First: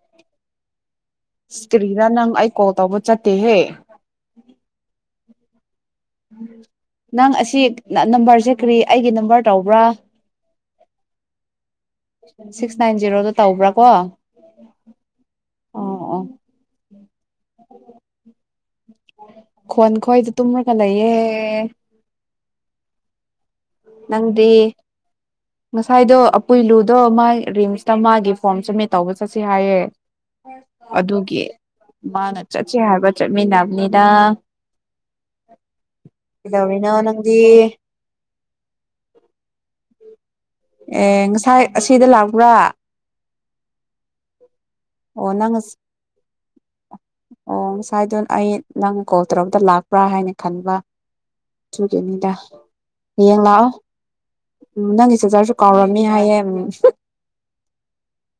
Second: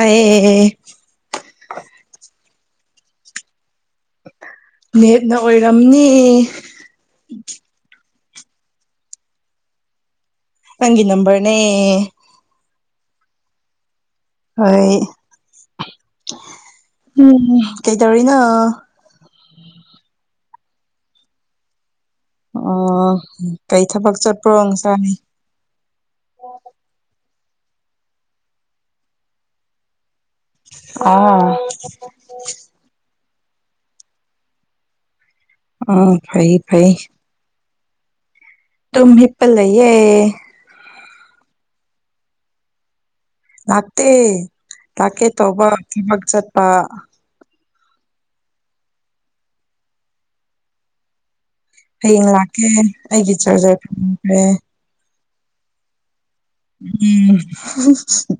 ꯑꯑꯦꯑꯦꯑꯦ ꯆꯠꯇ꯭ꯔꯤꯅ ꯅꯪ ꯑꯩ ꯀꯣꯜ ꯇꯧꯕ ꯆꯠꯇꯦꯍꯦ [inaudible] ꯔꯝꯅꯤ ꯅꯪ ꯑꯁꯤ ꯅꯝꯕꯔꯁꯦ ꯀꯔꯤ ꯑꯩꯒꯤ ꯅꯝꯕꯔ ꯇꯧꯕ꯭ꯔꯥ ꯅꯪꯒꯤ ꯅꯝꯕꯔꯅꯦ ꯁꯤꯁ ꯅꯥꯏꯟ ꯖꯦꯔꯣꯗꯣ ꯇꯧꯕ꯭ꯔꯥ ꯀꯣ ꯍꯣꯏ ꯑꯣ ꯎꯝ ꯀꯩꯇꯧꯔꯤꯅꯣ ꯈꯣꯟ ꯈꯣꯏꯗ ꯇꯨꯝꯃꯒ ꯂꯩꯌꯦ ꯑꯥ ꯀꯩ ꯊꯕꯛ ꯅꯪꯗꯤ ꯆꯠꯄ꯭ꯔꯣ ꯉꯁꯥꯏ ꯉꯁꯥꯏꯗꯣ ꯑꯄꯨꯏꯂꯨꯗꯣ ꯃꯥꯥꯏ ꯔꯤꯝꯁꯇ ꯃꯥꯒꯤ ꯐꯣꯔꯝ ꯁꯃꯤꯠ ꯇꯧꯕ ꯆꯠꯁꯤ ꯍꯥꯏꯌꯦ ꯑꯗꯨꯒꯤ ꯑꯥ ꯃꯥꯅ ꯆꯠꯁꯦ ꯍꯥꯏꯕ ꯆꯠ ꯃꯤꯅꯥꯝꯅꯦꯗ ꯑ ꯐꯩꯌꯦ ꯐꯩꯌꯦ ꯇꯨꯝ ꯍꯤꯞꯄ ꯂꯩꯌꯦ ꯑꯦ ꯉꯁꯥꯏ ꯑꯁꯤꯗ ꯂꯥꯛꯄ꯭ꯔꯥ ꯂꯥꯛꯇꯦ ꯂꯥꯛꯀꯦ ꯑꯣ ꯅꯪ ꯇꯧꯕ ꯊꯕꯛ ꯆꯠꯄ ꯁꯋꯥꯏꯗꯅ ꯑꯩ ꯅꯪꯅ ꯀꯣꯜ ꯇꯧꯔꯔꯕꯗ ꯂꯥꯛꯄ꯭ꯔꯥ ꯍꯥꯏꯅ ꯈꯟꯕ ꯑꯗꯨꯒꯤꯅꯤꯗ ꯍꯌꯦꯡ ꯂꯥꯛꯀꯦ ꯑꯩꯒꯤ ꯍꯌꯦꯡ ꯂꯥꯛꯑꯣ ꯆꯥꯔꯖꯔ ꯎꯝ ꯅꯪ ꯆꯖꯔꯁꯨ ꯀꯥꯎꯔꯝꯃꯤ ꯍꯥꯏꯌꯦ ꯎꯝ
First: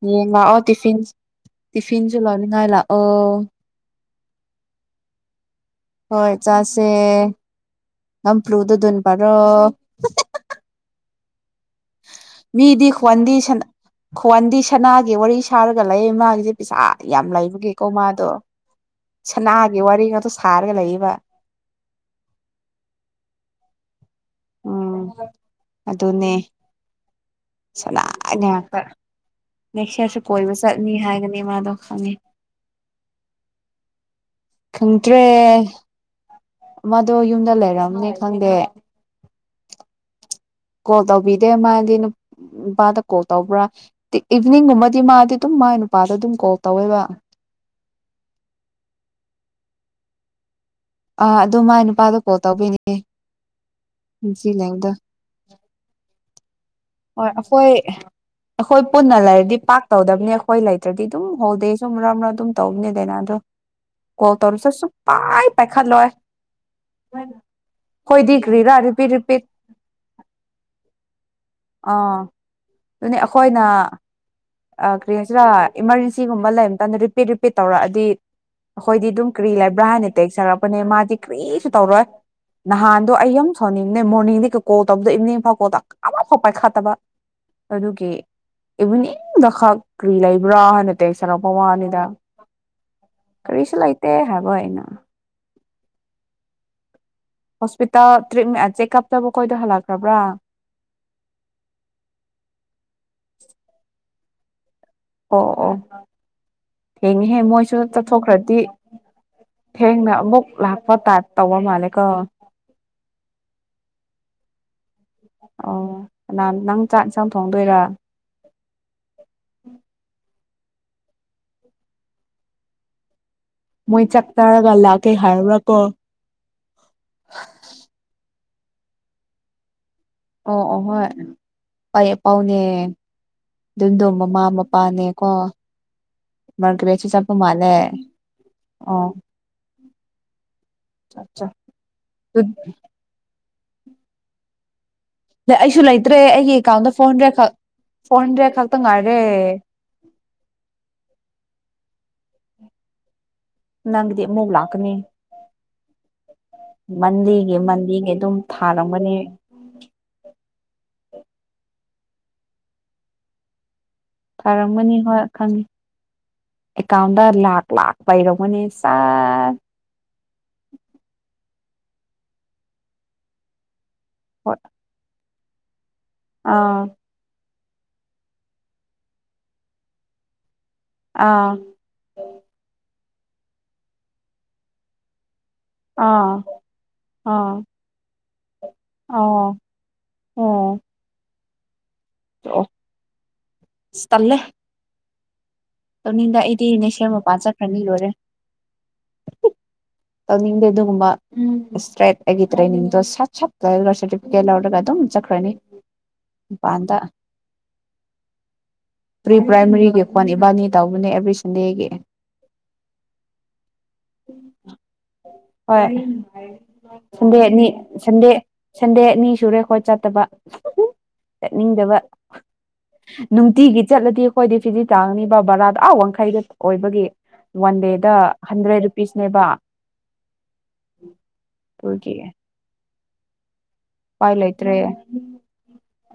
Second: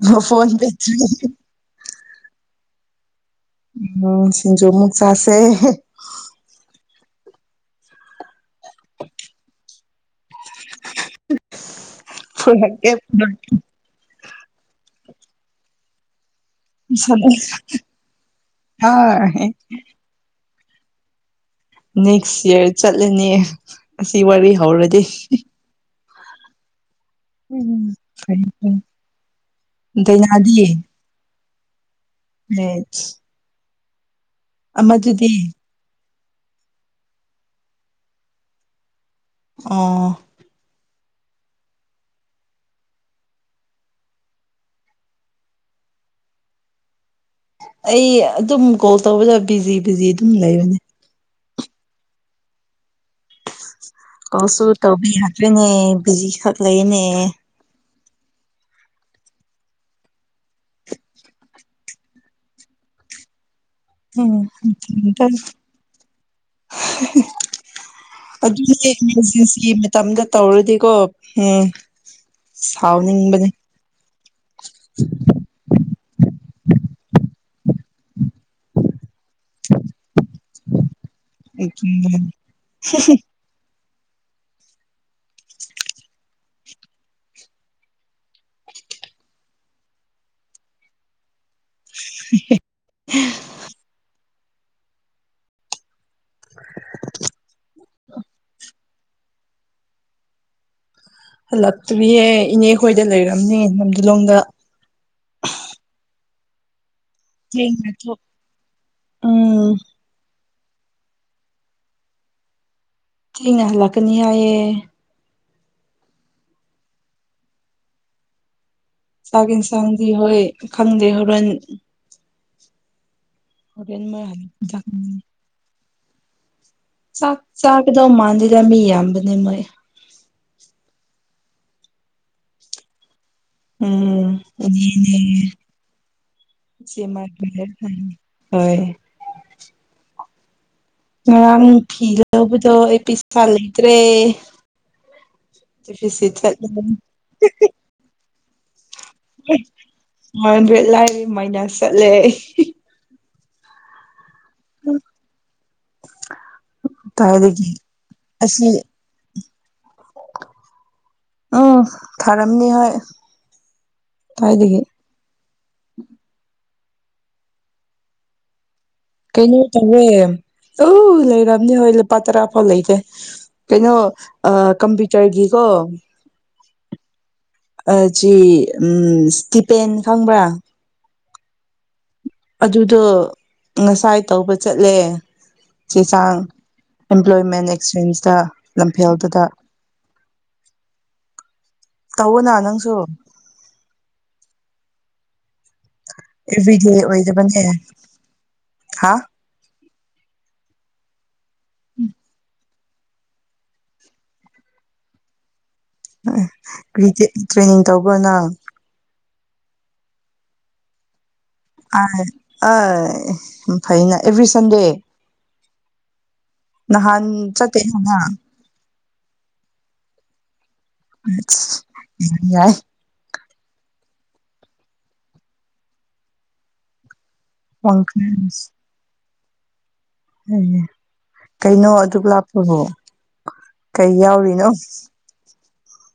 ꯎꯝ ꯌꯦꯡ ꯐꯣꯟꯣꯟ ꯂꯥꯛꯑꯣ ꯄꯦ ꯇꯤꯐꯤꯟ ꯑꯣ ꯎ ꯁꯤꯖꯣꯃꯨꯛ ꯆꯥꯁꯦ ꯍꯣꯏ ꯆꯥꯁꯦ ꯍꯝ ꯐ꯭ꯂꯨꯗ ꯗꯨꯟꯄꯔꯣ ꯃꯤꯗꯤ ꯄꯨꯔꯛꯀꯦ ꯈꯨ꯭ꯋꯥꯟꯗꯤ ꯄꯨꯔꯛꯀꯦ ꯁꯅꯥ ꯈꯨ꯭ꯋꯥꯟꯗꯤ ꯁꯅꯥ ꯋꯥꯔꯤ ꯁꯔꯒ ꯂꯩ ꯃꯥꯒꯤꯖꯤ ꯄꯩꯁꯥ ꯌꯥꯝ ꯂꯩꯕꯒꯤ ꯀꯣꯃꯗꯣ ꯁꯅꯥꯒꯤ ꯋꯥꯔꯤꯒꯥꯗꯣ ꯈꯥꯔꯒ ꯂꯩꯌꯦꯕ ꯅꯦꯛꯁ ꯏꯌꯔ ꯆꯠꯂꯅꯤ ꯑꯁꯤ ꯁꯤ ꯋꯥꯔꯤ ꯍꯧꯔꯗꯤ ꯎꯝ ꯑꯗꯨꯅꯦ ꯎꯝ ꯁꯥꯅ ꯐꯩ ꯐꯩ ꯉꯥꯛꯇ ꯅꯦꯛꯁꯌꯥꯔꯁꯨ ꯀꯣꯏꯕ ꯆꯠꯅꯤ ꯍꯥꯏꯒꯅꯤ ꯃꯥꯗꯣ ꯈꯪꯉꯦ ꯕꯦꯂꯁ ꯈꯪꯗ꯭ꯔꯦ ꯑꯃꯗꯣ ꯌꯨꯝꯗ ꯂꯩꯔꯝꯅꯦ ꯈꯪꯗꯦ ꯑꯥ ꯀꯣꯜ ꯇꯧꯕꯤꯗꯦ ꯃꯥꯗꯤ ꯅꯨꯄꯥꯗ ꯀꯣꯜ ꯇꯧꯕ꯭ꯔꯥ ꯏꯚꯅꯤꯡꯒꯨꯝꯕꯗꯤ ꯃꯥꯗꯤ ꯑꯗꯨꯝ ꯃꯥ ꯅꯨꯄꯥꯗ ꯑꯗꯨꯝ ꯀꯣꯜ ꯇꯧꯋꯦꯕ ꯑꯩ ꯑꯗꯨꯝ ꯀꯣꯜ ꯇꯧꯕꯗ ꯕꯤꯖꯤ ꯕꯤꯖꯤ ꯑꯗꯨꯝ ꯂꯩꯕꯅꯦ ꯑꯥ ꯑꯗꯨ ꯃꯥꯏ ꯅꯨꯄꯥꯗꯣ ꯀꯣꯜ ꯇꯧꯕꯤꯅꯤ ꯀꯣꯜꯁꯨ ꯇꯕꯤ ꯍꯥꯆꯦꯞꯄꯦꯅꯦ ꯍꯣꯏ ꯑꯩꯈꯣꯏ ꯑꯩꯈꯣꯏ ꯄꯨꯟꯅ ꯂꯩꯔꯗꯤ ꯄꯥꯛ ꯇꯧꯗꯕꯅꯤ ꯑꯩꯈꯣꯏ ꯂꯩꯇ꯭ꯔꯗꯤ ꯑꯗꯨꯝ ꯍꯣꯜꯗꯦ ꯁꯨ ꯃꯔꯛ ꯃꯔꯛ ꯑꯗꯨꯝ ꯇꯧꯕꯅꯦ ꯗꯩꯅꯥꯗꯣ ꯎꯝ ꯄꯥꯏꯈꯠꯂꯣꯏ ꯑꯩꯈꯣꯏꯗꯤ ꯀ꯭ꯔꯤꯔꯥ ꯑꯗꯨꯅꯦ ꯔꯤꯄꯤꯠ ꯔꯤꯄꯤꯠ ꯏꯃꯥꯔꯖꯦꯟꯁꯤ ꯃꯇꯝꯗ ꯇꯧꯔꯗꯤꯀꯣ ꯎꯝ ꯑꯥ ꯁꯥꯎꯅꯤꯡꯕꯅꯤ ꯑ ꯀ꯭ꯔꯤ ꯍꯥꯏꯁꯤꯔ ꯏꯃꯔꯖꯦꯟꯁꯤ ꯁꯤꯒꯨꯝꯕ ꯂꯩꯔꯝꯇꯗ ꯔꯤꯄꯤꯠ ꯔꯤꯄꯤꯠ ꯇꯧꯔꯛꯑꯗꯤ ꯑꯩꯈꯣꯏꯗꯤ ꯑꯗꯨꯝ ꯀ꯭ꯔꯤ ꯂꯩꯥꯕ꯭ꯔ ꯍꯥꯢꯅ ꯇꯦꯛꯁ ꯊꯥꯔꯛ ꯃꯥꯅꯦ ꯃꯥꯗꯤ ꯀꯔꯤꯁꯨ ꯇꯧꯔꯣꯏ ꯅꯍꯥꯟꯗꯣ ꯑꯩ ꯌꯝ ꯁꯧꯅꯤꯡ ꯃꯣꯔꯅꯤꯡꯗꯒꯤ ꯀꯣꯜ ꯇꯧꯕꯗꯣ ꯏꯚꯤꯅꯤꯡ ꯐꯥꯎ ꯀꯣꯜ ꯇꯧ ꯑꯃꯛ ꯐꯥꯎ ꯄꯥꯏꯈꯥꯠꯇꯕ ꯑꯗꯨꯒꯤ ꯏꯚꯤꯅꯤꯡꯗ ꯈꯛ ꯀꯔꯤ ꯂꯩꯕ꯭ꯔꯥ ꯍꯥꯏꯅ ꯇꯦꯛꯁ ꯊꯔꯛꯄ ꯋꯥꯅꯤ ꯀꯔꯤꯁꯨ ꯂꯩꯇꯦ ꯍꯥꯏ ꯋꯥꯏꯅ [unintelligible] ꯍꯣꯁꯄꯤꯇꯥꯜ ꯇꯔꯤꯃꯦꯠ ꯆꯦꯛꯀꯞ ꯇꯕꯨ ꯀꯣꯏꯗ ꯍꯜꯂꯛꯈ꯭ꯔꯕ꯭ꯔꯥ ꯍꯜꯂꯛꯇ꯭ꯔꯤꯌꯦ ꯏꯅꯦ ꯍꯣꯏꯗ ꯂꯩꯔꯝꯅꯦ ꯂꯝꯗꯤꯂꯣꯡꯗ ꯑꯣ ꯑꯣ ꯊꯦꯡꯉꯤꯍꯦ ꯃꯣꯏꯁꯨ ꯊꯦꯡꯅ ꯊꯣꯛ ꯇꯠꯊꯣꯛꯈ꯭ꯔꯗꯤ ꯎꯝ ꯊꯦꯡꯅ ꯑꯃꯨꯛ ꯂꯥꯛꯄ ꯇꯥꯢꯞ ꯇꯧꯕ ꯃꯥꯜꯂꯦ ꯀꯣ ꯊꯦꯡꯅ ꯍꯜꯂꯛꯀꯅꯤ ꯍꯥꯏꯌꯦ ꯑꯣ ꯀꯅꯥ ꯅꯪ ꯆꯥꯛ ꯌꯦꯟꯁꯥꯡ ꯊꯣꯡꯗꯣꯏꯔ ꯆꯥꯛ ꯏꯟꯁꯥꯡꯗꯤ ꯍꯣꯏ ꯈꯪꯗꯦ ꯍꯣꯔꯦꯟ ꯍꯣꯔꯦꯟ ꯃꯣꯏ ꯍꯜꯂꯛꯄ ꯆꯥꯛꯆꯥꯔꯒ ꯂꯥꯛ ꯆꯥꯛꯅꯤ ꯀꯩ ꯍꯥꯏꯔ꯭ꯔꯀꯣ ꯆꯥꯛ ꯆꯥꯛꯒꯗꯧ ꯃꯟꯗꯦꯗ ꯃꯤ ꯌꯥꯕꯅꯦ ꯄꯌꯦ ꯄꯥꯎꯅꯦ ꯑꯗꯨꯝꯗꯣ ꯎꯝ ꯃꯃꯥ ꯏꯅꯦꯅꯦ ꯃꯄꯥꯅꯦꯀꯣ ꯃꯔ ꯏꯆꯦ ꯀ꯭ꯔꯦꯠꯁꯨ ꯆꯠꯄ ꯃꯥꯏꯕ ꯃꯥꯜꯂꯦ ꯍꯣꯏ ꯑꯥ ꯉꯔꯥꯡ ꯊꯤꯒꯗꯧꯗꯣ ꯑꯦꯌꯄꯤꯁ ꯂꯩꯇꯔꯦ ꯑꯩꯁꯨ ꯂꯩꯇ꯭ꯔꯦ ꯑꯩꯒꯤ ꯑꯦꯀꯥꯎꯟꯗ ꯐꯣꯔ ꯍꯟꯗ꯭ꯔꯦꯗ ꯈꯛ ꯐꯣꯔ ꯍꯟꯗ꯭ꯔꯦꯗ ꯈꯛꯇ ꯉꯥꯏꯔꯦ [unintelligible] ꯂꯥꯏꯔꯤ ꯃꯥꯏꯅꯥꯁ ꯆꯠꯂꯦ ꯅꯪ ꯑꯃꯨꯛ ꯂꯥꯛꯀꯅꯤ ꯃꯟꯗꯤꯒꯤ ꯀꯥꯏꯗꯒꯤ ꯃꯟꯗꯤꯒꯤ ꯑꯗꯨꯝ ꯑꯁꯤ ꯊꯥꯔꯒꯅꯦ ꯎꯝ ꯊꯥꯔꯝꯅꯤ ꯍꯣꯏ ꯀꯥꯏꯗꯒꯤ ꯊꯥꯔꯝꯃꯅꯤ ꯍꯣꯏ ꯈꯪꯉꯤ ꯑꯦꯀꯥꯎꯟꯗ ꯂꯥꯛꯈ ꯂꯥꯛꯈ ꯄꯥꯏꯔꯝꯅꯦ ꯁꯥ ꯀꯩꯅꯣ ꯇꯧꯔꯦ ꯎ ꯂꯩꯝꯅꯤ ꯍꯣꯏ ꯂꯨꯄꯥ ꯇꯔꯥ ꯐꯥꯎ ꯂꯩꯇꯦ ꯀꯩꯅꯣ ꯍꯣꯏ ꯑꯥ ꯀꯝꯄꯔꯨꯇꯔꯒꯤ ꯀꯣ ꯑꯥ ꯁꯤ ꯎ ꯏꯁꯇꯤꯄꯦꯟ ꯈꯪꯕ꯭ꯔꯥ ꯑꯥ ꯑꯗꯨꯗꯣ ꯉꯁꯥꯏ ꯇꯧꯕ ꯆꯠꯂꯦ ꯆꯦ ꯑꯥ ꯆꯥꯡ ꯑꯥ ꯑꯦꯝꯄ꯭ꯂꯣꯏꯃꯦꯟ ꯑꯦꯛꯆꯦꯟꯖꯇ ꯂꯝꯐꯦꯜꯗꯨꯗ ꯑꯣ ꯑꯣ ꯇꯧꯑꯣꯅ ꯑꯣ ꯅꯪꯁꯨ ꯇꯧꯅꯤꯗ ꯑꯩꯗꯤ ꯑꯦꯕ꯭ꯔꯤꯗꯦ ꯅꯦꯛꯁ ꯌꯔ ꯃꯄꯥꯟ ꯑꯣꯏꯗꯕꯅꯦ ꯆꯠꯈ꯭ꯔꯅꯤ ꯂꯣꯏꯔꯦ ꯍꯥ ꯇꯅꯤꯡꯗꯦ ꯑꯗꯨꯒꯒꯨꯝꯕ ꯎꯝ ꯍꯁ꯭ꯔꯥꯏ ꯍꯥꯏꯗ꯭ꯔꯦꯅꯤ [unintelligible] ꯁꯠ ꯁꯠ ꯇꯎꯔꯥ ꯁꯥꯔꯇꯤꯐꯤꯀꯦꯠ ꯂꯧꯔꯒ ꯑꯗꯨꯝ ꯆꯠꯈ꯭ꯔꯅꯤ ꯃꯄꯥꯟꯗ ꯇ꯭ꯔꯦꯅꯤꯡ ꯇꯧꯕꯅꯪ ꯄꯔꯤ ꯄ꯭ꯔꯥꯏꯃꯔꯤꯒꯤ [unintelligible] ꯏꯕꯅꯤ ꯇꯧꯅꯦ ꯑꯗꯨꯁꯨ ꯐꯩꯅ ꯑꯦꯚ꯭ꯔꯤ ꯁꯟꯗꯦ ꯍꯣꯏ ꯅꯍꯥꯟ ꯁꯟꯗꯦ ꯑꯅꯤ ꯆꯠꯇꯦ ꯍꯥꯏꯅ ꯁꯟꯗꯦ ꯁꯟꯗꯦ ꯑꯅꯤ ꯁꯨꯔꯦ ꯈꯣꯏ ꯆꯠꯇꯕ ꯆꯠꯅꯤꯡꯗꯕ ꯌꯥꯏ ꯅꯨꯡꯇꯤꯒꯤ ꯆꯠꯂꯗꯤ ꯑꯩꯈꯣꯏꯗꯤ ꯐꯤꯖꯤ ꯇꯥꯡꯉꯅꯤ ꯕ ꯕꯔꯥꯗꯣ ꯑꯥ ꯋꯥꯡꯈꯩꯗ ꯑꯣꯏꯕꯒꯤ ꯋꯥꯟ ꯗꯦ ꯗ ꯍꯟꯗ꯭ꯔꯦꯠ ꯔꯨꯄꯤꯁ ꯅꯦꯕ ꯎꯝ ꯀꯩꯅꯣ ꯑꯗꯨꯒꯤ ꯑꯗꯨꯛ ꯂꯥꯞꯄꯕꯣ ꯀꯩ ꯎꯄꯥꯏ ꯌꯥꯎꯔꯤꯅꯣ ꯂꯩꯇ꯭ꯔꯦ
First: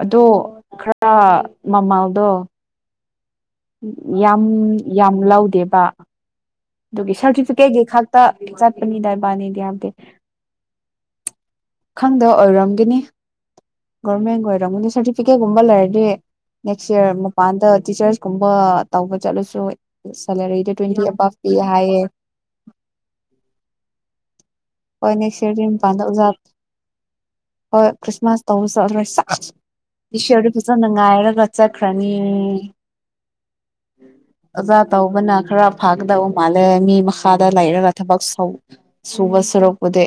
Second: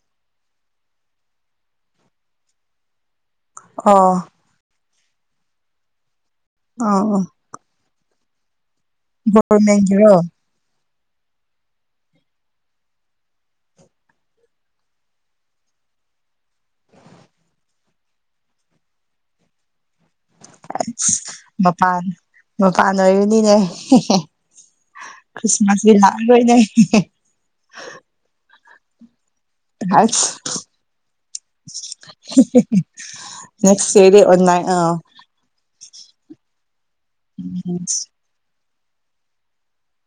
ꯑꯗꯣ ꯈꯔ ꯃꯃꯜꯗꯣ ꯑꯣ ꯌꯥꯝ ꯌꯥꯝ ꯂꯧꯗꯦꯕ ꯑ ꯗꯨꯒꯤ ꯑ ꯁꯔꯇꯤꯐꯤꯀꯦꯠꯀꯤ ꯈꯛ ꯇ ꯆꯠ ꯄꯤꯅꯤꯗꯥ ꯏꯕꯥꯅꯤꯗꯤ ꯌꯥꯎꯗꯦ ꯒꯣꯔꯃꯦꯟꯒꯤꯔꯣ ꯈꯪꯗ ꯑꯣꯏꯔꯝꯒꯤꯅꯤ ꯒꯣꯔꯃꯦꯟꯒ ꯑꯣꯏꯔꯝꯒꯅꯤ ꯁꯥꯔꯇꯤꯐꯤꯀꯦꯠꯀꯨꯝꯕ ꯂꯩꯔꯗꯤ ꯅꯦꯛꯁ ꯏꯌꯥꯔ ꯃꯄꯥꯟꯗ ꯇꯤꯆꯔꯁ ꯀꯨꯝꯕ ꯇꯧꯕ ꯆꯠꯂꯁꯨ ꯁꯦꯂꯔꯤꯗ ꯇꯋꯦꯟꯇꯤ ꯇꯨ ꯑꯁ ꯑꯚꯞ ꯃꯄꯥꯟ ꯃꯄꯥꯟ ꯑꯣꯏꯔꯤꯕꯅꯤꯅꯦ ꯍꯣꯏ ꯅꯦꯛꯁ ꯏꯔꯗꯤ ꯃꯄꯥꯟꯗ ꯑꯣꯖꯠ ꯂꯥꯛꯑꯔꯣꯏꯅꯦ ꯍꯣꯏ ꯈ꯭ꯔꯤꯁꯃꯥꯁ ꯇꯧꯖꯔꯦꯆꯥ ꯏꯁꯣꯔꯗꯨ ꯐꯖꯅ ꯉꯥꯏꯔꯒ ꯆꯠꯈ꯭ꯔꯅꯤ ꯅꯦꯛꯁ ꯌꯔꯗꯤ ꯑꯣꯟꯂꯥꯏꯟ ꯑ ꯑꯣꯖꯥ ꯇꯧꯕꯅ ꯈꯔ ꯐꯥꯒꯗꯧ ꯃꯥꯜꯂꯦ ꯃꯤ ꯃꯈꯥꯗ ꯂꯩꯥꯏꯔꯒ ꯊꯕꯛ ꯁꯧ ꯁꯨꯕꯁ ꯁꯔꯨꯛꯄꯨꯗꯤ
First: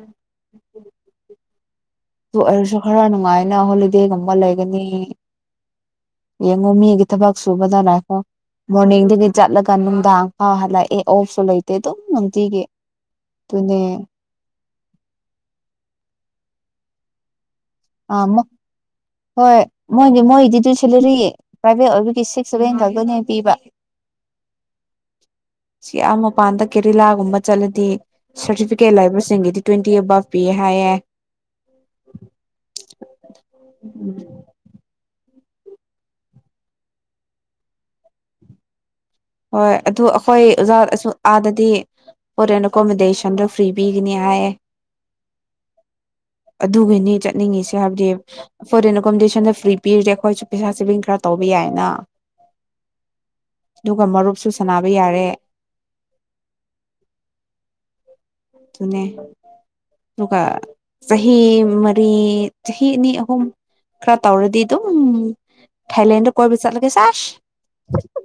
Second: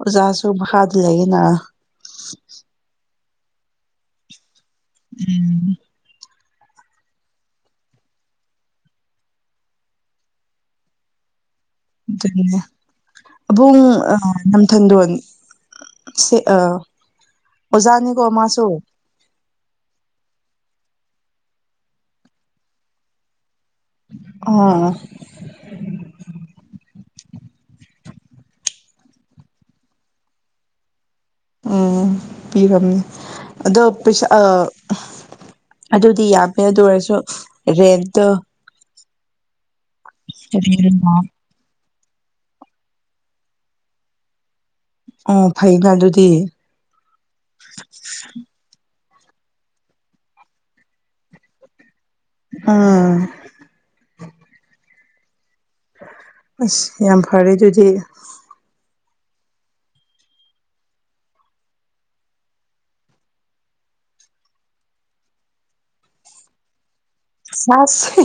ꯑꯣꯖꯥꯁꯨ ꯃꯈꯥꯗ ꯂꯩꯑꯦꯅ ꯗꯨ ꯑꯣꯏꯔꯁꯨ ꯈꯔ ꯅꯨꯡꯉꯥꯏ ꯅꯍꯣꯜꯂꯤꯗꯦ ꯒꯨꯝꯕ ꯂꯩ ꯒꯅꯤ ꯎꯝ ꯌꯦꯡꯉꯣ ꯃꯤꯒꯤ ꯊꯕꯛ ꯁꯨꯕꯗ ꯂꯥꯛꯈꯣ ꯃꯣꯔꯅꯤꯡꯗꯒꯤ ꯆꯠꯂꯒ ꯅꯨꯡꯗꯥꯡ ꯐꯥꯎ ꯍꯂꯛꯑꯦ ꯑꯣꯐꯁꯨ ꯂꯩ ꯗꯨꯏꯅꯦ ꯑꯕꯨꯡ ꯑ ꯊꯟꯗꯣꯟ ꯁꯦ ꯑꯥ ꯑꯣꯖꯥꯅꯤꯀꯣ ꯑꯥ ꯃꯥꯁꯨ ꯍꯣꯏ ꯃꯣꯏꯗꯤ ꯃꯣꯏꯗꯤꯗꯨ ꯁꯦꯂꯔꯤ ꯄ꯭ꯔꯥꯏꯚꯦꯠ ꯑꯣꯏꯕꯒꯤ ꯁꯤꯛꯁ ꯁꯚꯦꯟ ꯈꯛꯇꯅꯦ ꯄꯤꯕ ꯑꯣ ꯁꯤꯌꯥ ꯃꯄꯥꯟꯗ ꯀꯦꯔꯤ ꯂꯥ ꯨꯒꯨꯝꯕ ꯆꯠꯂꯗꯤ ꯁꯥꯔꯇꯤꯐꯤꯀꯦꯠ ꯂꯩꯕꯁꯤꯡꯒꯤꯗꯤ ꯇ꯭ꯋꯦꯟꯇꯤ ꯑꯕꯥꯞ ꯄꯤꯌꯦ ꯍꯥꯏꯌꯦ [inaudible] ꯄꯤꯔꯝꯅꯦ ꯑꯗꯣ ꯄꯩꯁꯥ ꯑꯗꯨꯗꯤ ꯌꯥꯝꯃꯦ ꯑꯗꯨ ꯑꯣꯏꯔꯁꯨ ꯔꯦꯠꯇ ꯍꯣꯏ ꯑꯗꯨ ꯑꯩꯈꯣꯏ ꯑꯣꯖꯥꯁꯨ ꯔꯦꯟꯅ ꯑꯥꯗꯗꯤ ꯐꯣꯔꯅ ꯑꯦꯀꯣꯃꯤꯣꯗꯦꯁꯟꯗ ꯐꯤꯔꯤꯕꯤ ꯀꯅꯤꯌꯥꯌꯦ ꯑꯣ ꯐꯩꯅ ꯑꯗꯨꯗꯤ ꯑꯗꯨꯒꯤꯅꯤ ꯆꯠꯅꯤꯡꯉꯤꯁꯦ ꯍꯥꯏꯕꯗꯤ ꯐꯣꯔ ꯀꯀꯣꯝꯄꯤꯗꯤꯁꯟꯗ ꯐ꯭ꯔꯤ ꯄꯤꯔꯤꯗꯦ ꯑꯩꯈꯣꯏꯁꯨ ꯄꯩꯁꯥ ꯁꯦꯚꯤꯡ ꯈꯔ ꯇꯧꯕ ꯌꯥꯏꯅ ꯑꯥ ꯑꯗꯨꯒ ꯃꯔꯨꯞꯁꯨ ꯁ ꯍꯥꯏꯕ ꯌꯥꯔꯦ ꯑꯁ ꯌꯥꯝ ꯐꯥꯔꯦꯁꯨꯖꯤꯦ ꯑꯗꯨꯅꯦ ꯑꯗꯨꯒ ꯆꯍꯤ ꯃꯔꯤ ꯆꯍꯤ ꯑꯅꯤ ꯑꯍꯨꯝ ꯈꯔ ꯇꯧꯔꯗꯤ ꯑꯗꯨꯝ ꯊꯥꯏꯂꯦꯟꯗ ꯀꯣꯏꯕ ꯆꯠꯂꯒꯦ ꯁꯥꯔꯁ ꯁꯥꯁꯤ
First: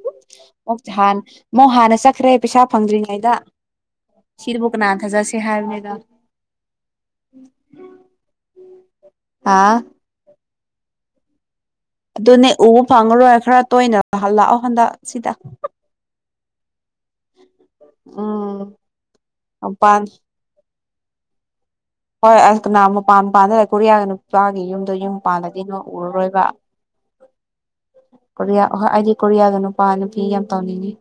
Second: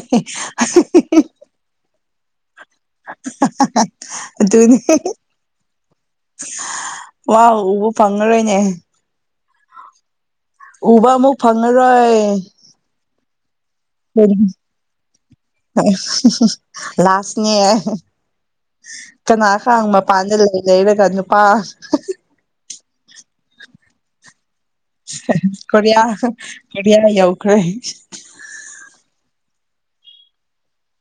ꯈꯔꯦ ꯄꯩꯥꯁꯥ ꯐꯪꯗ꯭ꯔꯤꯉꯩꯗ ꯁꯤꯗꯕꯨ ꯑꯗꯨꯅꯦ ꯀꯅꯥ ꯋꯥ ꯎꯕ ꯐꯪꯉꯔꯣꯏꯅꯦ ꯍꯥꯥ ꯎꯕ ꯑꯃꯨ ꯑꯗꯨꯅ ꯎ ꯐꯥꯪꯣ ꯊ꯭ꯔꯠ ꯇꯣꯏꯅ ꯂꯥꯛꯑꯣ ꯍꯟꯗꯛ ꯁꯤꯗ ꯂꯥꯁꯅꯦ ꯎꯝ ꯀꯅꯥꯒꯥꯡ ꯃꯄꯥꯟ ꯃꯄꯥꯟꯗ ꯂꯩ ꯂꯩꯩꯅ ꯀꯖ ꯄꯄꯥ ꯍꯣꯏ ꯑꯗꯨ ꯅ ꯄꯝ ꯄꯥꯟꯗ ꯈꯨꯔꯤꯌꯥꯒ ꯅꯨ ꯌꯨꯝꯗꯣ ꯌꯨꯝ ꯄꯥꯟꯗꯗꯤ ꯅꯣ ꯀꯣꯔꯤꯌꯥ ꯎꯔꯔꯣꯏꯕ ꯀꯣꯔꯤꯌꯥ ꯌꯧꯈ꯭ꯔꯦ ꯀꯣꯔꯤꯌꯥꯣꯏ ꯑꯩꯗꯤ ꯀꯣꯔꯤꯌꯥꯗꯅ ꯄꯅ ꯄꯤ ꯌꯥꯝ ꯇꯧꯅꯤꯡꯉꯤ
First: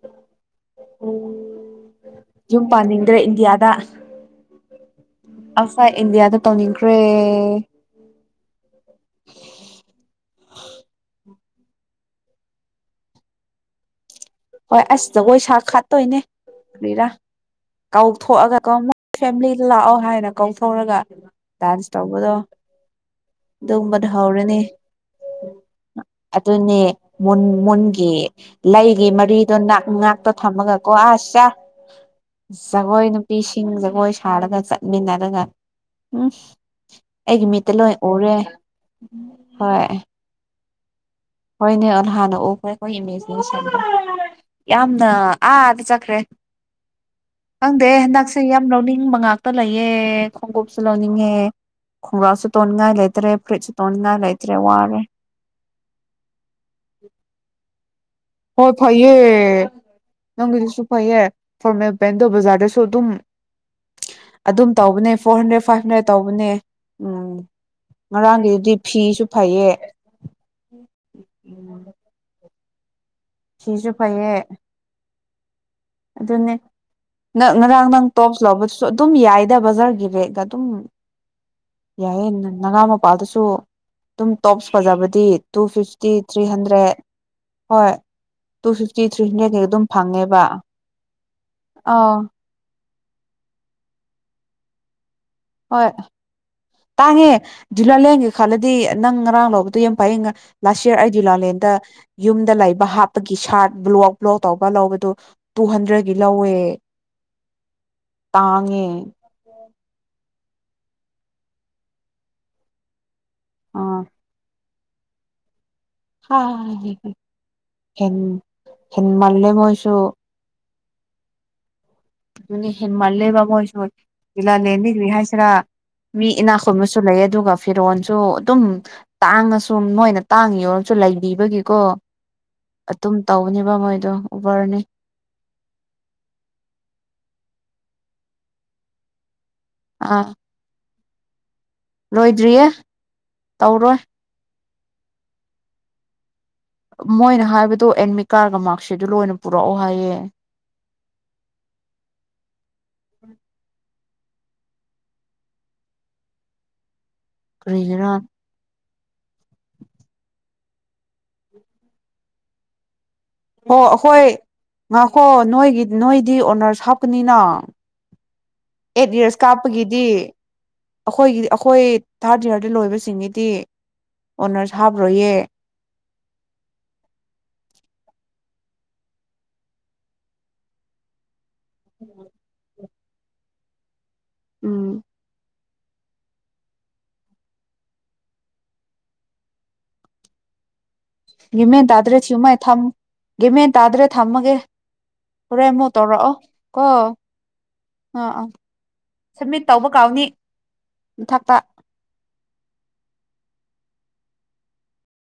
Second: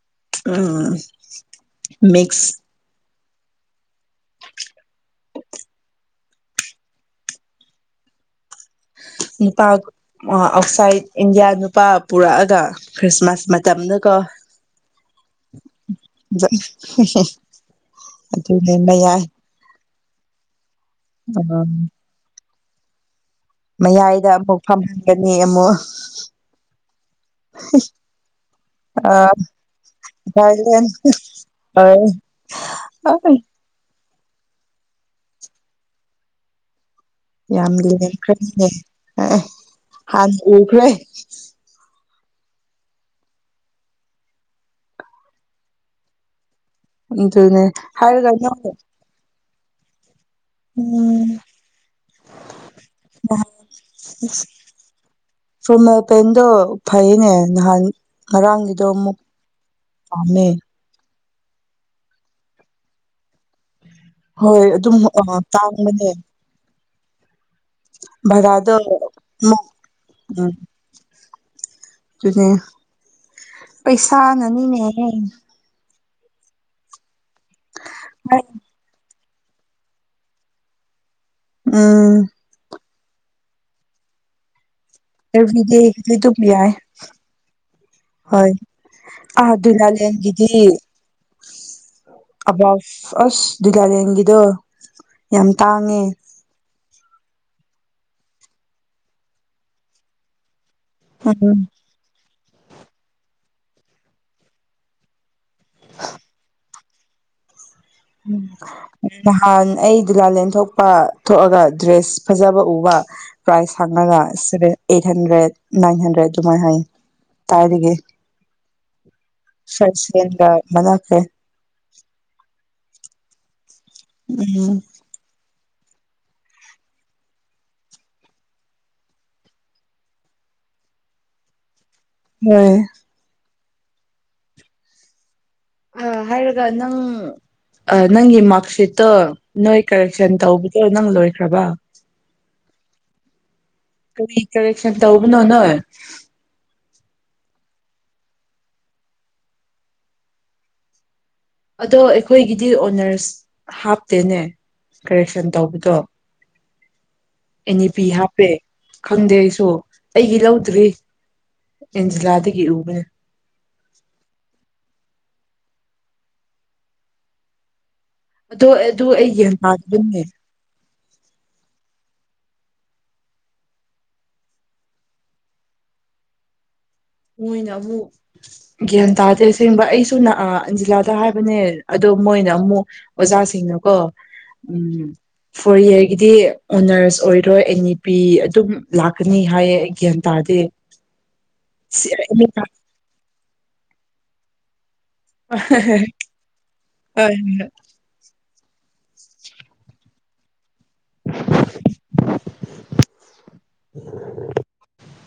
ꯎꯝ ꯃꯛꯁ ꯑꯗꯨꯗ꯭ꯔ ꯏꯟꯗꯤꯌꯥꯗ ꯑꯁꯥꯏ ꯏꯟꯗꯤꯌꯥꯗ ꯇꯧꯅꯤꯡꯈ꯭ꯔꯦ ꯅꯨꯄꯥ ꯑꯥꯎꯠꯁꯥꯏꯠ ꯏꯟꯗꯤꯌꯥ ꯅꯨꯄꯥ ꯄꯨꯔꯛꯑꯒ ꯈ꯭ꯔꯤꯁꯃꯥꯁ ꯃꯇꯝꯗꯒ ꯍꯣꯏ ꯑꯁꯤꯁꯗꯒꯣꯏ ꯁꯥ ꯈꯠꯇꯣꯏꯅꯦ ꯀꯔꯤꯔꯥ ꯀꯥꯎꯊꯣꯛꯑꯒ ꯑꯗꯨꯅꯦ ꯀꯣꯏ ꯃꯌꯥꯏ ꯐꯦꯃꯤꯂꯤꯗ ꯂꯥꯛꯑꯣ ꯍꯥꯏ ꯀ ꯊꯔꯒ ꯗꯥꯟꯁ ꯎꯝ ꯇꯧꯕꯗꯣ ꯑꯗꯨꯒꯕꯗ ꯃꯌꯥꯏꯗ ꯍꯧꯔꯅꯦ ꯑꯃꯨꯛ ꯐꯝꯍꯟꯒꯅꯤ ꯑꯃꯨꯛ ꯑꯗꯨꯅꯦ ꯃꯟ ꯃꯨꯟꯒꯤ ꯂꯩꯒꯤ ꯔꯤꯗꯣ ꯅꯥꯛ ꯉꯥꯛꯇꯣ ꯚꯥꯏꯂꯦꯟ ꯊꯝꯃꯒꯀꯣ ꯑꯁ ꯁꯥ ꯖꯒꯣꯏ ꯑꯣꯏ ꯅꯨꯄꯤꯁꯤꯡ ꯖꯒꯣꯏ ꯊꯥꯔꯒ ꯆꯠꯃꯤꯟꯅꯔꯒ ꯎꯝ ꯑꯩꯒꯤ ꯃꯤꯠꯇ ꯌꯥꯝ ꯂꯣꯏ ꯎꯔꯦ ꯂꯦꯝꯈ꯭ꯔꯝꯅꯤꯅꯦ ꯑꯦ ꯍꯣꯏ ꯍꯥꯟꯅ ꯎ ꯍꯦ ꯍꯣꯏꯅꯦ ꯑꯅ ꯑꯗꯨꯅ ꯍꯥꯟꯅ ꯎꯈ꯭ꯔꯦ ꯑꯩꯈꯣꯏ ꯏꯃꯦꯖꯤꯅꯦꯁꯟꯗ ꯌꯥꯝꯅ ꯑꯥꯗ ꯆꯠꯈ꯭ꯔꯦ ꯑꯗꯨꯅꯦ ꯍꯥꯏꯔꯒ ꯇ ꯂꯩꯌꯦ ꯈꯣꯡꯒꯨꯞꯁꯨ ꯂꯧꯅꯤꯡꯉꯦ ꯎꯝ ꯈꯣꯡꯒ꯭ꯔꯥꯁꯨ ꯇꯣꯡꯅꯤꯡꯉꯥꯏ ꯂꯩꯇ꯭ꯔꯦ ꯐꯨꯔꯤꯠꯁꯨ ꯇꯣꯡꯅꯤꯡꯉꯥꯏ ꯂꯩꯇ꯭ꯔꯦ ꯋꯥꯔꯦ ꯇꫭꯟꯗꯣ ꯐꯩꯏꯅꯦ ꯅꯍꯥ ꯑꯟ ꯍꯣꯏ ꯐꯩꯌꯦ ꯄꯥꯝꯃꯦ ꯅꯪꯒꯗꯤꯁꯨꯁꯨ ꯐꯩꯌꯦ ꯐꫭꯔꯃꯦꯜ ꯄꯦꯟꯗꯣ ꯕꯖꯥꯔꯗꯁꯨ ꯑꯗꯨꯝ ꯑꯗꯨꯝ ꯇꯧꯕꯅꯦ ꯐꯣꯔ ꯍꯟꯗ꯭ꯔꯦꯠ ꯐꯥꯏꯚ ꯍꯟꯗ꯭ꯔꯦꯠ ꯇꯧꯕꯅꯦ ꯎꯝ ꯉꯔꯥꯡꯒꯤꯗꯨꯗꯤ ꯚꯔꯥꯗꫭ ꯐꯤꯁꯨ ꯎꯝ ꯐꯩꯌꯦ ꯎꯝ ꯗꯨꯅꯦ ꯐꯤꯁꯨ ꯄꯩꯁꯥ ꯐꯩꯌꯦ ꯅꯅꯤꯅꯦꯍꯦ ꯑꯗꯨꯅꯦ ꯅꯪ ꯉꯔꯥꯡ ꯅꯪ ꯇꯣꯞꯁ ꯂꯧꯕꯗꯨꯁꯨ ꯑꯗꯨꯝ ꯌꯥꯏꯗ ꯕꯖꯥꯔꯒꯤ ꯕꯦꯒ ꯑꯗꯨꯝ ꯎꯝ ꯌꯥꯏꯌꯦꯅ ꯅꯅꯥꯎꯅꯨ ꯃꯄꯥꯗꯁꯨ ꯑꯗꯨꯝ ꯇꯣꯞꯁ ꯐꯖꯕꯗꯤ ꯇꯨ ꯐꯤꯐꯇꯤ ꯑꯦꯕ꯭ꯔꯤꯗꯦꯒꯤꯗꯤ ꯑꯗꯨꯝ ꯊ꯭ꯔꯤ ꯌꯥꯏ ꯍꯟꯗ꯭ꯔꯦꯠ ꯍꯣꯏ ꯍꯣꯏ ꯇꯨ ꯐꯤꯐꯇꯤ ꯊ꯭ꯔꯤ ꯑꯥ ꯍꯟꯗ꯭ꯔꯦꯗꯒꯤ ꯑꯗꯨꯝ ꯐꯪꯉꯦꯕ ꯗꯨꯂꯥꯂꯦꯟꯒꯤꯗꯤ ꯑꯥ ꯑꯁ ꯑꯁ ꯗꯨꯂꯥꯂꯦꯟꯒꯤꯗꫭ ꯌꯥꯝ ꯍꯣꯏ ꯇꯥꯡꯉꯦ ꯇꯥꯡꯉꯦ ꯗꯨꯂꯥꯂꯦꯟꯒꯤ ꯈꯜꯂꯗꯤ ꯅꯪ ꯉꯔꯥꯡ ꯂꯧꯕꯗꯣ ꯌꯥꯝ ꯐꯩ ꯂꯥꯁ ꯌꯔ ꯑꯩ ꯎꯝ ꯗꯨꯂꯥꯂꯦꯟꯗ ꯌꯨꯝꯗ ꯂꯩꯕ ꯍꯥꯞꯄꯒꯤ ꯁꯥꯔꯠ ꯕ꯭ꯂꯣꯛ ꯕ꯭ꯂꯣꯛ ꯇꯧꯕ ꯂꯧꯕꯗꯨ ꯇꯨ ꯍꯟꯗ꯭ꯔꯦꯗꯀꯤ ꯂꯧꯋꯦ ꯎꯝ ꯇꯥꯡꯉꯦ ꯅꯍꯥꯟ ꯑꯩ ꯗꯨꯂꯥꯂꯦꯟ ꯊꯣꯛꯄ ꯊꯣꯛꯑꯒ ꯗ꯭ꯔꯦꯁ ꯐꯖꯕ ꯎꯕ ꯄ꯭ꯔꯥꯏꯁ ꯑꯥ ꯍꯪꯉꯒ seven eight hundred nine hundred ꯑꯗꯨꯃꯥꯏꯅ ꯍꯥꯏ ꯇꯥꯏꯕꯒꯤ ꯍꯦꯟ ꯍꯦꯟꯃꯜꯂꯦ ꯃꯣꯏꯁꯨ ꯃꯂꯀꯦ ꯑꯗꯨꯅꯦ ꯍꯦꯟ ꯃꯜꯂꯦꯕꯥ ꯃꯣꯏꯁꯨ ꯎꯝ ꯏꯂꯅꯤꯒꯔꯤ ꯍꯥꯏꯁꯤꯔ ꯃꯤ ꯏꯅꯥ ꯈꯨꯟꯕꯁꯨ ꯂꯩ ꯑꯗꯨꯒ ꯐꯤꯔꯣꯜꯁꯨ ꯑꯗꯨꯝ ꯇꯥꯡꯉꯁꯨ ꯃꯣꯏꯅ ꯇꯥꯡꯉꯤ ꯌꯧꯔꯁꯨ ꯂꯩꯕꯤꯕꯒꯤꯀꯣ ꯍꯣꯏ ꯑꯣꯅꯤꯕ ꯃꯣꯏꯗꯣ ꯎꯕꯔꯅꯤ ꯑ ꯍꯥꯏꯔꯒ ꯅꯪ ꯅꯪꯒꯤ ꯃꯥꯔꯛꯁꯤꯠꯇꯣ ꯅꯣꯏ ꯑꯥ ꯀꯔꯦꯛꯁꯟ ꯇꯧꯕꯗ ꯅꯪ ꯂꯣꯏꯈ꯭ꯔꯕ ꯂꯣꯏꯗ꯭ꯔꯤꯌꯦ ꯇꯧꯔꯣꯏ ꯀꯔꯤ ꯀꯔꯦꯛꯁꯟ ꯇꯧꯕꯅꯣ ꯅꯣꯏ ꯃꯣꯏꯅ ꯍꯥꯏꯕꯗ ꯑꯦꯗꯃꯤꯠ ꯀꯥꯔꯒ ꯃꯥꯔꯛ ꯁꯦꯠꯇ ꯑꯣꯏꯅ ꯄꯨꯔꯛꯑꯣ ꯍꯥꯏꯌꯦ ꯑꯗꯣ ꯑꯩꯈꯣꯏꯒꯤꯗꯤ ꯑꯣꯟꯅꯔꯁ ꯍꯥꯞ ꯆꯠꯇꯦꯅꯦ ꯀꯔꯦꯛꯁꯟ ꯇꯧꯕꯗꯣ ꯑꯦꯟ ꯅꯤ ꯄꯤ ꯀꯔꯤꯒꯤꯔꯥ ꯍꯥꯞꯄꯦ ꯈꯪꯗꯦ ꯑꯩꯁꯨ ꯑꯩꯒꯤ ꯂꯧꯗ꯭ꯔꯤ ꯑꯦꯟꯖꯤꯂꯥꯗꯒꯤ ꯎꯕꯅꯦ ꯑꯣ ꯑꯈꯣꯏ ꯉꯥꯛꯈꯣ ꯅꯣꯏꯒꯤ ꯅꯣꯏꯗꯤ ꯑꯣꯅꯔꯁ ꯍꯥꯞꯀꯅꯤꯅ ꯑꯗꯣ ꯑꯗꯨ ꯑꯩ ꯒꯌꯥꯟ ꯇꯥꯗꯨꯅꯦ ꯑꯩꯈꯣꯏꯒꯤꯗꯤ ꯑꯩꯈꯣꯏ ꯊꯥꯔꯠ ꯏꯌꯥꯔꯗ ꯂꯣꯏꯕꯁꯤꯡꯒꯤꯗꯤ ꯑꯣꯟꯅꯔꯁ ꯍꯥꯞꯄ꯭ꯔꯣꯌꯦ ꯃꯣꯏꯅ ꯑꯃꯨꯛ ꯒ꯭ꯌꯥꯟ ꯇꯥꯗꯦ ꯑꯁꯦꯡꯕ ꯑꯩꯁꯨꯖꯤꯂꯥꯗ ꯍꯥꯏ ꯍꯥꯏꯕꯅꯦ ꯑꯗꯣ ꯃꯣꯏꯅ ꯑꯃꯨꯛ ꯑꯣꯖꯥꯁꯤꯡꯅꯀꯣ ꯎꯝ ꯐꯣꯔ ꯏꯌꯔꯒꯤꯗꯤ ꯑꯣꯅꯔꯁ ꯑꯣꯏꯔꯣꯏ ꯑꯦꯟ ꯏ ꯄꯤ ꯑꯗꯨꯝ ꯂꯥꯛꯀꯅꯤ ꯍꯥꯏꯌꯦ ꯒ꯭ꯌꯥꯟ ꯇꯥꯗꯦ ꯃꯦꯟ ꯇꯥꯗ꯭ꯔꯦ ꯍꯣꯏ ꯊꯃ ꯊꯝ ꯒꯤ ꯃꯦꯟ ꯇꯥꯗ꯭ꯔꯦ ꯊꯝꯃꯒꯦ ꯍꯣꯔꯦꯟ ꯃꯨꯛ ꯇꯧꯔꯛꯑꯣ ꯀꯣ ꯍꯣꯏ ꯑꯥ ꯑꯥ ꯁꯝꯃꯤꯠ ꯇꯧꯕ ꯀꯥꯎꯅꯤ ꯃꯊꯛꯇ [unintelligible]